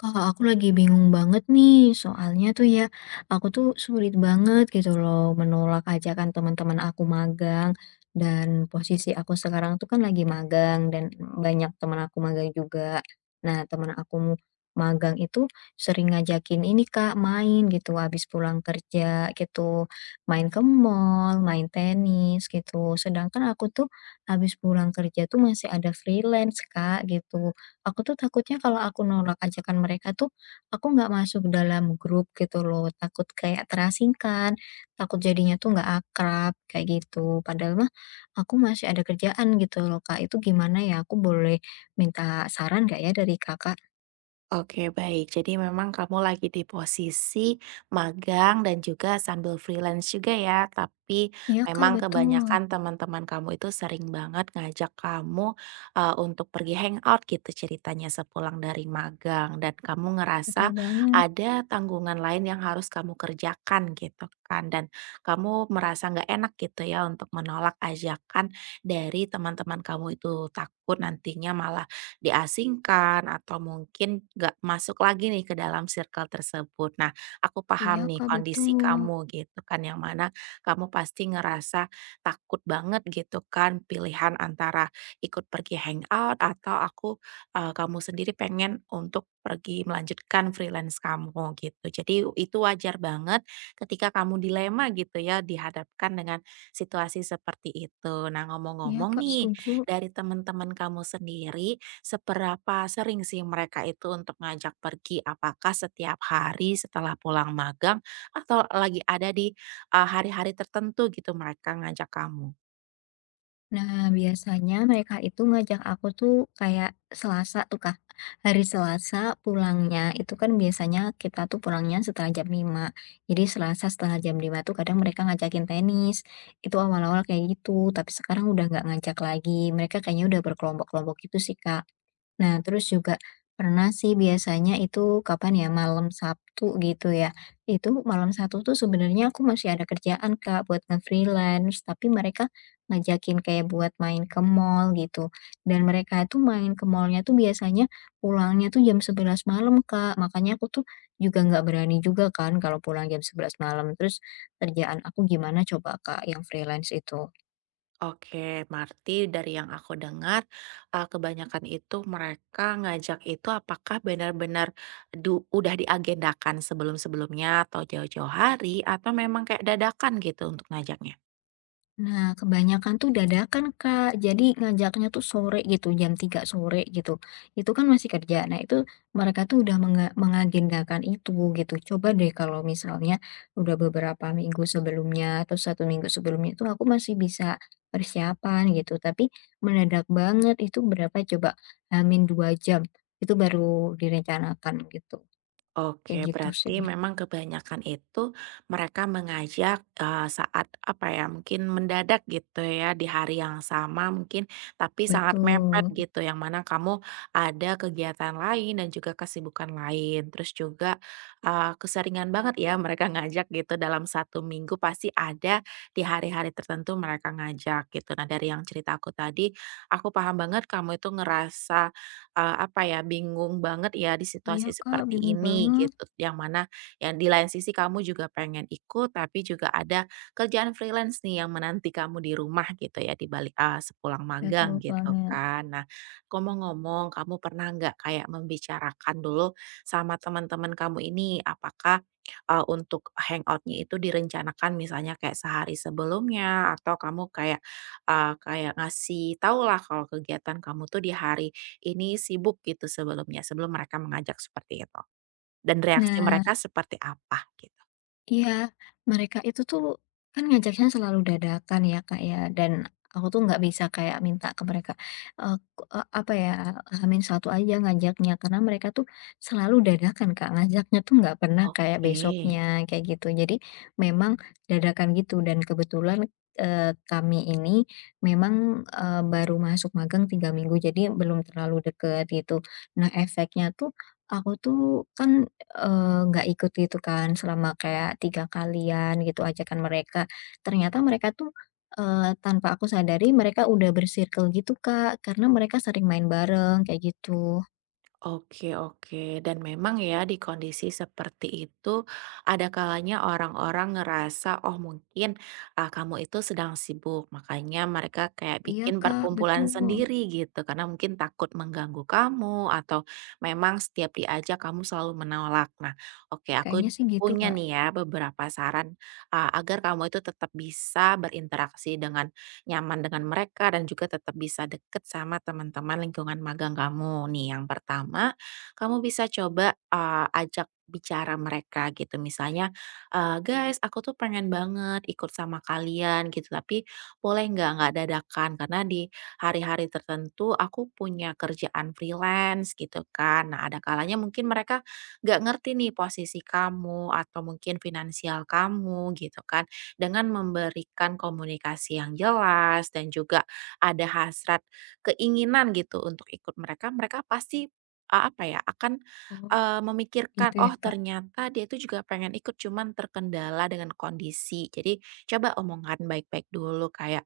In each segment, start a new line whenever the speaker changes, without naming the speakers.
Kak, aku lagi bingung banget nih, soalnya tuh ya, aku tuh sulit banget gitu loh menolak ajakan teman-teman aku magang, dan posisi aku sekarang tuh kan lagi magang dan banyak teman aku magang juga. Nah, teman aku magang itu sering ngajakin ini Kak main gitu habis pulang kerja gitu, main ke mall, main tenis gitu. Sedangkan aku tuh habis pulang kerja tuh masih ada freelance Kak gitu. Aku tuh takutnya kalau aku nolak ajakan mereka tuh, aku nggak masuk dalam grup gitu loh, takut kayak terasingkan, takut jadinya tuh nggak akrab, kayak gitu. Padahal mah aku masih ada kerjaan gitu loh, Kak. Itu gimana ya? Aku boleh minta saran nggak ya dari Kakak?
Oke, baik. Jadi memang kamu lagi di posisi magang dan juga sambil freelance juga ya, tapi
Iya Kak,
memang
betul.
kebanyakan teman-teman kamu itu sering banget ngajak kamu, untuk pergi hangout gitu ceritanya sepulang dari magang dan kamu
Betul
ngerasa
banget.
ada tanggungan lain yang harus kamu kerjakan gitu kan dan kamu merasa nggak enak gitu ya untuk menolak ajakan dari teman-teman kamu itu, takut nantinya malah diasingkan atau mungkin nggak masuk lagi nih ke dalam circle tersebut. Nah, aku paham
Iya
nih
Kak,
kondisi
betul.
kamu gitu kan, yang mana kamu pasti ngerasa takut banget gitu kan pilihan antara ikut pergi hangout atau kamu sendiri pengen untuk pergi melanjutkan freelance kamu gitu. Jadi itu wajar banget ketika kamu dilema gitu ya dihadapkan dengan situasi seperti itu. Nah,
Iya
ngomong-ngomong
Kak,
nih,
setuju.
dari teman-teman kamu sendiri seberapa sering sih mereka itu untuk ngajak pergi? Apakah setiap hari setelah pulang magang atau lagi ada di, hari-hari tertentu gitu mereka ngajak kamu?
Nah, biasanya mereka itu ngajak aku tuh kayak Selasa tuh, Kak. Hari Selasa pulangnya, itu kan biasanya kita tuh pulangnya setelah jam 5. Jadi Selasa setelah jam 5 tuh kadang mereka ngajakin tenis. Itu awal-awal kayak gitu, tapi sekarang udah nggak ngajak lagi. Mereka kayaknya udah berkelompok-kelompok gitu sih, Kak. Nah, terus juga pernah sih biasanya itu kapan ya, malam Sabtu gitu ya. Itu malam Sabtu tuh sebenarnya aku masih ada kerjaan Kak buat nge-freelance, tapi mereka ngajakin kayak buat main ke mall gitu. Dan mereka itu main ke mallnya tuh biasanya pulangnya tuh jam 11 malam Kak. Makanya aku tuh juga nggak berani juga kan kalau pulang jam 11 malam. Terus kerjaan aku gimana coba Kak yang freelance itu?
Oke, berarti dari yang aku dengar, kebanyakan itu mereka ngajak itu apakah benar-benar udah diagendakan sebelum-sebelumnya atau jauh-jauh hari atau memang kayak dadakan gitu untuk ngajaknya?
Nah, kebanyakan tuh dadakan, Kak. Jadi ngajaknya tuh sore gitu, jam 3 sore gitu. Itu kan masih kerja. Nah, itu mereka tuh udah mengagendakan itu gitu. Coba deh kalau misalnya udah beberapa minggu sebelumnya atau 1 minggu sebelumnya itu aku masih bisa persiapan gitu. Tapi mendadak banget itu berapa coba. Amin 2 jam. Itu baru direncanakan gitu. Kayak
Oke,
gitu sih.
berarti memang kebanyakan itu mereka mengajak, saat apa ya, mungkin mendadak gitu ya, di hari yang sama mungkin, tapi sangat mepet
Betul.
gitu, yang mana kamu ada kegiatan lain dan juga kesibukan lain. Terus juga, keseringan banget ya mereka ngajak gitu dalam satu minggu pasti ada di hari-hari tertentu mereka ngajak gitu. Nah, dari yang cerita aku tadi, aku paham banget kamu itu ngerasa apa ya, bingung banget ya di
Iya,
situasi
Kak.
seperti
Bingung
ini
banget.
gitu, yang mana yang di lain sisi kamu juga pengen ikut, tapi juga ada kerjaan freelance nih yang menanti kamu di rumah gitu ya di balik sepulang
Betul
magang gitu
banget.
kan. Nah, ngomong-ngomong kamu pernah nggak kayak membicarakan dulu sama teman-teman kamu ini, apakah, untuk hangoutnya itu direncanakan misalnya kayak sehari sebelumnya atau kamu kayak, kayak ngasih tahulah kalau kegiatan kamu tuh di hari ini sibuk gitu sebelumnya, sebelum mereka mengajak seperti itu, dan reaksi
Nah,
mereka seperti apa gitu?
iya, mereka itu tuh kan ngajaknya selalu dadakan ya Kak ya, dan aku tuh nggak bisa kayak minta ke mereka, apa ya, hamin satu aja ngajaknya, karena mereka tuh selalu dadakan Kak, ngajaknya tuh nggak pernah kayak
Oke.
besoknya, kayak gitu. Jadi memang dadakan gitu, dan kebetulan, kami ini memang, baru masuk magang 3 minggu, jadi belum terlalu deket gitu. Nah efeknya tuh, aku tuh kan nggak ikut gitu kan selama kayak 3 kalian gitu ajakan mereka, ternyata mereka tuh, tanpa aku sadari mereka udah bersirkel gitu Kak, karena mereka sering main bareng kayak gitu.
Oke, oke, dan memang ya di kondisi seperti itu ada kalanya orang-orang ngerasa, oh mungkin, kamu itu sedang sibuk, makanya mereka kayak
Iya
bikin
Kak,
perkumpulan
betul.
sendiri gitu, karena mungkin takut mengganggu kamu atau memang setiap diajak kamu selalu menolak. Nah, oke aku
Kayaknya sih gitu
punya
Kak.
nih ya beberapa saran, agar kamu itu tetap bisa berinteraksi dengan nyaman dengan mereka dan juga tetap bisa deket sama teman-teman lingkungan magang kamu nih. Yang pertama, kamu bisa coba ajak bicara mereka gitu misalnya, "Guys, aku tuh pengen banget ikut sama kalian gitu tapi boleh nggak dadakan karena di hari-hari tertentu aku punya kerjaan freelance," gitu kan. Nah, ada kalanya mungkin mereka nggak ngerti nih posisi kamu atau mungkin finansial kamu gitu kan, dengan memberikan komunikasi yang jelas dan juga ada hasrat keinginan gitu untuk ikut mereka, mereka pasti eee, apa ya, akan,
Oh,
eee, memikirkan,
gitu ya
"Oh,
Kak?
ternyata dia itu juga pengen ikut cuman terkendala dengan kondisi." Jadi coba omongan baik-baik dulu kayak,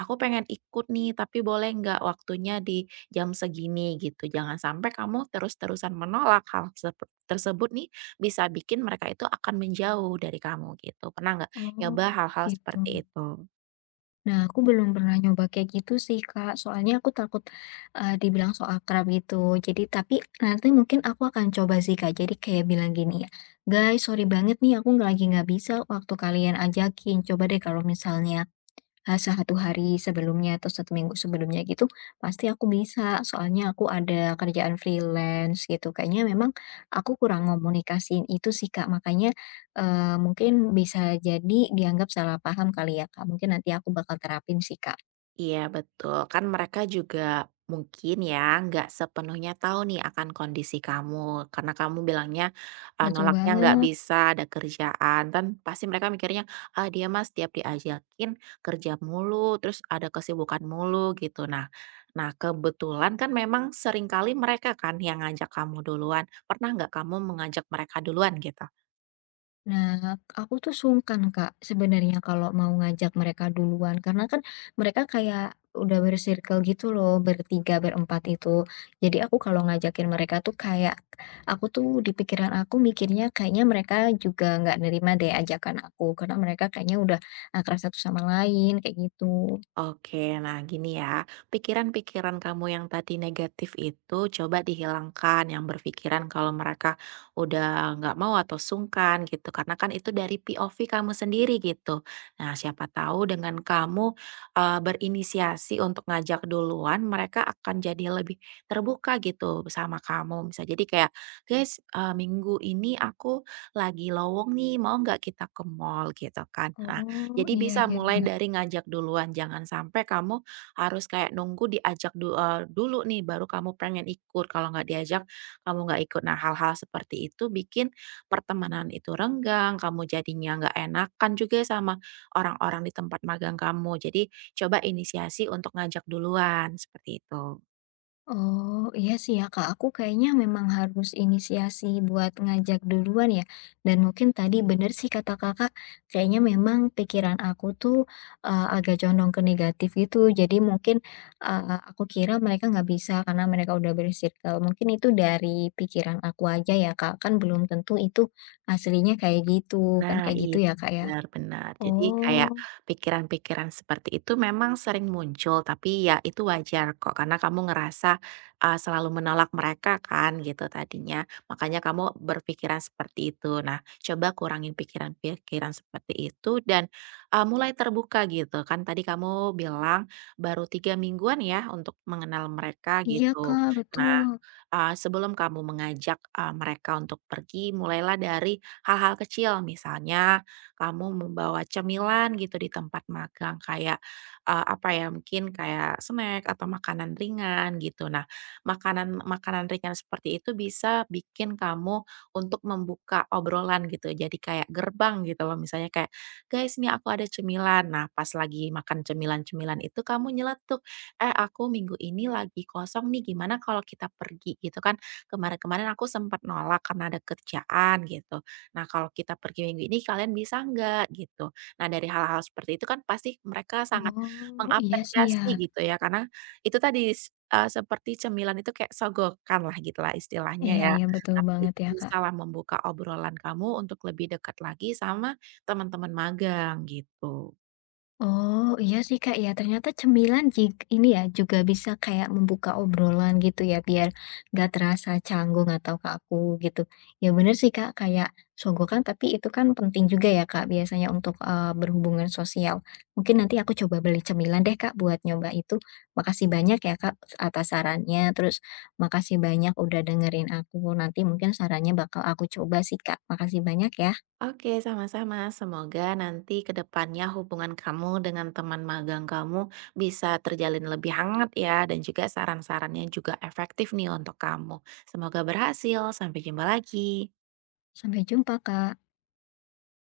"Aku pengen ikut nih tapi boleh nggak waktunya di jam segini?" Gitu. Jangan sampai kamu terus-terusan menolak, hal tersebut nih bisa bikin mereka itu akan menjauh dari kamu gitu. Pernah nggak
Oh,
nyoba hal-hal
gitu.
seperti itu?
Nah, aku belum pernah nyoba kayak gitu sih, Kak. Soalnya aku takut, dibilang so akrab gitu. Jadi tapi nanti mungkin aku akan coba sih, Kak. Jadi kayak bilang gini ya, "Guys, sorry banget nih aku nggak bisa waktu kalian ajakin. Coba deh kalau misalnya 1 hari sebelumnya atau satu minggu sebelumnya gitu, pasti aku bisa. Soalnya aku ada kerjaan freelance gitu." Kayaknya memang aku kurang komunikasiin itu sih, Kak. Makanya, mungkin bisa jadi dianggap salah paham kali ya, Kak. Mungkin nanti aku bakal terapin sih, Kak.
Iya, betul, kan mereka juga mungkin ya nggak sepenuhnya tahu nih akan kondisi kamu, karena kamu bilangnya,
Betul
nolaknya nggak
banget.
bisa, ada kerjaan, dan pasti mereka mikirnya, "Ah, dia mas tiap diajakin kerja mulu, terus ada kesibukan mulu," gitu. Nah nah kebetulan kan memang seringkali mereka kan yang ngajak kamu duluan, pernah nggak kamu mengajak mereka duluan gitu?
Nah, aku tuh sungkan Kak, sebenarnya kalau mau ngajak mereka duluan, karena kan mereka kayak udah bersirkel gitu loh, bertiga, berempat itu. Jadi aku kalau ngajakin mereka tuh kayak, aku tuh di pikiran aku mikirnya kayaknya mereka juga nggak nerima deh ajakan aku, karena mereka kayaknya udah akrab satu sama lain, kayak gitu.
Oke, nah gini ya, pikiran-pikiran kamu yang tadi negatif itu coba dihilangkan, yang berpikiran kalau mereka udah nggak mau atau sungkan gitu, karena kan itu dari POV kamu sendiri gitu. Nah, siapa tahu dengan kamu berinisiasi untuk ngajak duluan, mereka akan jadi lebih terbuka gitu sama kamu. Bisa jadi kayak, "Guys, minggu ini aku lagi lowong nih, mau nggak kita ke mall gitu?" Kan. Nah,
Oh,
jadi
iya,
bisa
iya,
mulai
iya.
dari ngajak duluan, jangan sampai kamu harus kayak nunggu dulu nih baru kamu pengen ikut, kalau nggak diajak kamu nggak ikut. Nah, hal-hal seperti itu bikin pertemanan itu renggang, kamu jadinya nggak enakan juga sama orang-orang di tempat magang kamu. Jadi coba inisiasi untuk ngajak duluan, seperti itu.
Oh, iya sih ya Kak, aku kayaknya memang harus inisiasi buat ngajak duluan ya. Dan mungkin tadi bener sih kata Kakak, kayaknya memang pikiran aku tuh agak condong ke negatif gitu. Jadi mungkin eh, aku kira mereka nggak bisa karena mereka udah bersirkel. Mungkin itu dari pikiran aku aja ya Kak, kan belum tentu itu aslinya kayak gitu. Kan
Nah,
kayak
iya,
gitu ya Kak ya.
benar benar. Jadi kayak
Oh,
pikiran-pikiran seperti itu memang sering muncul, tapi ya itu wajar kok karena kamu ngerasa, selalu menolak mereka kan gitu tadinya, makanya kamu berpikiran seperti itu. Nah, coba kurangin pikiran-pikiran seperti itu dan, mulai terbuka gitu. Kan tadi kamu bilang baru 3 mingguan ya untuk mengenal mereka
iya
gitu.
Kak,
Nah,
betul.
sebelum kamu mengajak mereka untuk pergi mulailah dari hal-hal kecil. Misalnya kamu membawa cemilan gitu di tempat magang kayak, apa ya, mungkin kayak snack atau makanan ringan gitu. Nah, makanan-makanan ringan seperti itu bisa bikin kamu untuk membuka obrolan gitu, jadi kayak gerbang gitu loh. Misalnya kayak, "Guys, nih aku ada cemilan." Nah, pas lagi makan cemilan-cemilan itu kamu nyeletuk, "Eh, aku minggu ini lagi kosong nih, gimana kalau kita pergi?" Gitu kan. "Kemarin-kemarin aku sempat nolak karena ada kerjaan." Gitu. "Nah, kalau kita pergi minggu ini kalian bisa nggak?" Gitu. Nah, dari hal-hal seperti itu kan pasti mereka sangat
Oh, iya sih ya.
mengapresiasi gitu ya, karena itu tadi seperti cemilan itu kayak sogokan lah gitulah istilahnya
Iya,
ya.
iya betul
Tapi
banget
itu
ya Kak.
bisalah membuka obrolan kamu untuk lebih dekat lagi sama teman-teman magang gitu.
Oh, iya sih Kak ya, ternyata cemilan jig ini ya juga bisa kayak membuka obrolan gitu ya, biar nggak terasa canggung atau kaku gitu. Ya bener sih Kak, kayak sogokan tapi itu kan penting juga ya Kak biasanya untuk berhubungan sosial. Mungkin nanti aku coba beli cemilan deh Kak buat nyoba itu. Makasih banyak ya Kak atas sarannya, terus makasih banyak udah dengerin aku. Nanti mungkin sarannya bakal aku coba sih Kak. Makasih banyak ya.
Oke, sama-sama. Semoga nanti ke depannya hubungan kamu dengan teman magang kamu bisa terjalin lebih hangat ya, dan juga saran-sarannya juga efektif nih untuk kamu. Semoga berhasil. Sampai jumpa lagi.
Sampai jumpa Kak.